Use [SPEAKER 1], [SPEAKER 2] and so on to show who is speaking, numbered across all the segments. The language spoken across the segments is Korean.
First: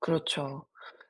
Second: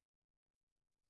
[SPEAKER 1] 그렇죠.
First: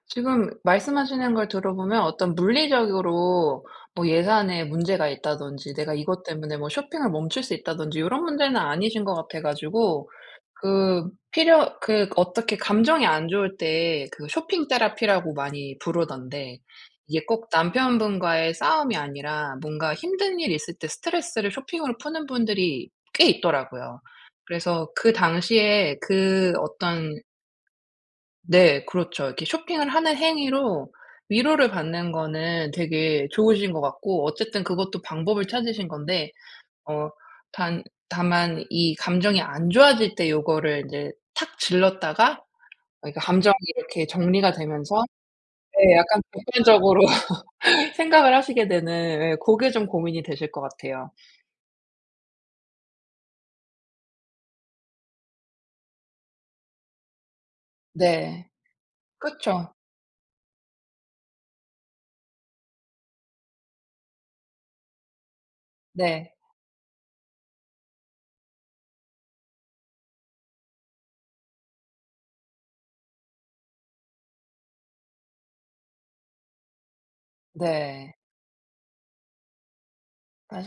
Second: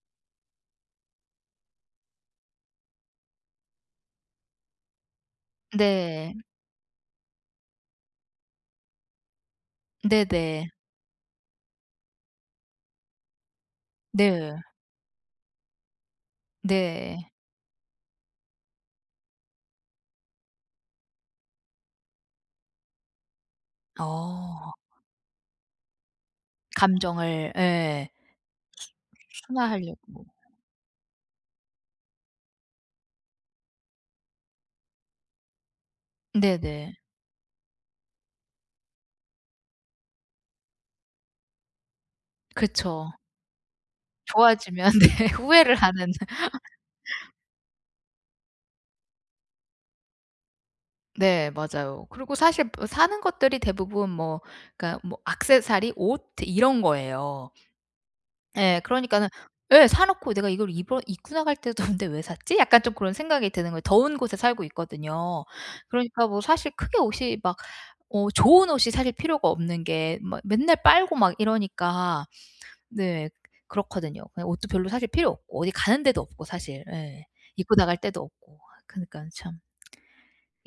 [SPEAKER 1] 지금 말씀하시는 걸 들어보면 어떤 물리적으로 뭐 예산에 문제가 있다든지 내가 이것
[SPEAKER 2] 네.
[SPEAKER 1] 때문에 뭐 쇼핑을 멈출 수 있다든지 요런 문제는 아니신 것 같아가지고.
[SPEAKER 2] 네네.
[SPEAKER 1] 그 필요 그 어떻게 감정이 안 좋을 때 그
[SPEAKER 2] 네.
[SPEAKER 1] 쇼핑 테라피라고 많이 부르던데. 이게
[SPEAKER 2] 네.
[SPEAKER 1] 꼭 남편분과의 싸움이 아니라 뭔가 힘든 일이 있을 때 스트레스를 쇼핑으로 푸는 분들이 꽤 있더라고요.
[SPEAKER 2] 어.
[SPEAKER 1] 그래서 그 당시에 그 어떤
[SPEAKER 2] 감정을. 예.
[SPEAKER 1] 네 그렇죠. 이렇게 쇼핑을 하는
[SPEAKER 2] 순화하려고.
[SPEAKER 1] 행위로 위로를 받는 거는 되게 좋으신 것 같고 어쨌든 그것도 방법을 찾으신 건데,
[SPEAKER 2] 네네.
[SPEAKER 1] 어 단 다만 이 감정이 안 좋아질 때 요거를 이제 탁 질렀다가 어
[SPEAKER 2] 그쵸.
[SPEAKER 1] 이게 감정이 이렇게 정리가
[SPEAKER 2] 좋아지면
[SPEAKER 1] 되면서
[SPEAKER 2] 네 후회를
[SPEAKER 1] 네
[SPEAKER 2] 하는.
[SPEAKER 1] 약간 객관적으로 생각을 하시게 되는 예 고게 좀 고민이 되실 것 같아요.
[SPEAKER 2] 네, 맞아요. 그리고 사실 뭐 사는 것들이 대부분 뭐 그니까 뭐 액세서리, 옷 이런 거예요.
[SPEAKER 1] 네.
[SPEAKER 2] 예, 그러니까는
[SPEAKER 1] 그쵸.
[SPEAKER 2] 예. 사놓고 '내가 이걸 입어 입고 나갈 때도 없는데 왜 샀지?' 약간 좀 그런 생각이 드는 거예요. 더운 곳에 살고 있거든요. 그러니까
[SPEAKER 1] 네.
[SPEAKER 2] 뭐 사실 크게 옷이 막 어 좋은 옷이 사실 필요가 없는 게 막 맨날 빨고 막 이러니까. 네 그렇거든요. 옷도 별로 사실 필요 없고 어디 가는 데도 없고 사실 예 입고 나갈
[SPEAKER 1] 네.
[SPEAKER 2] 데도 없고 그러니까 참.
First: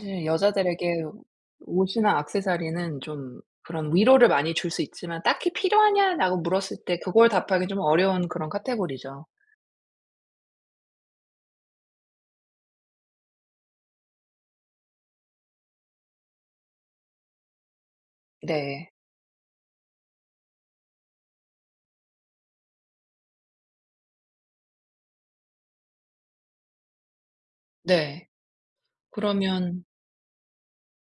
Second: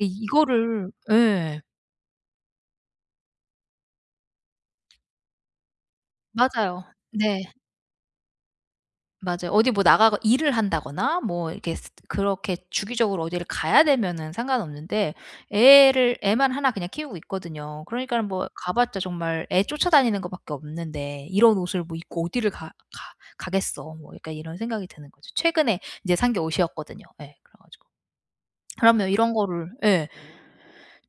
[SPEAKER 2] 예 이거를
[SPEAKER 1] 여자들에게
[SPEAKER 2] 예.
[SPEAKER 1] 옷이나 액세서리는 좀 그런 위로를 많이 줄 수 있지만 "딱히 필요하냐?"라고 물었을
[SPEAKER 2] 맞아요.
[SPEAKER 1] 때 그걸
[SPEAKER 2] 네.
[SPEAKER 1] 답하기 좀 어려운 그런 카테고리죠.
[SPEAKER 2] 맞아요. 어디 뭐 나가고 일을 한다거나 뭐 이렇게 스 그렇게 주기적으로 어디를 가야 되면은 상관없는데, 애를 애만 1 그냥 키우고 있거든요. 그러니까는 뭐 가
[SPEAKER 1] 네.
[SPEAKER 2] 봤자 정말 애 쫓아다니는 거 밖에 없는데 '이런 옷을 뭐 입고 어디를 가 가 가겠어.' 뭐 약간 이런 생각이 드는 거죠. 최근에 이제 산 게 옷이었거든요. 예, 그래 가지고.
[SPEAKER 1] 네.
[SPEAKER 2] 그러면 이런 거를
[SPEAKER 1] 그러면
[SPEAKER 2] 예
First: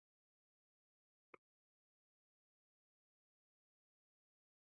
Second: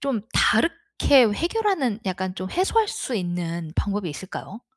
[SPEAKER 2] 좀 다르게 해결하는 약간 좀 해소할 수 있는 방법이 있을까요?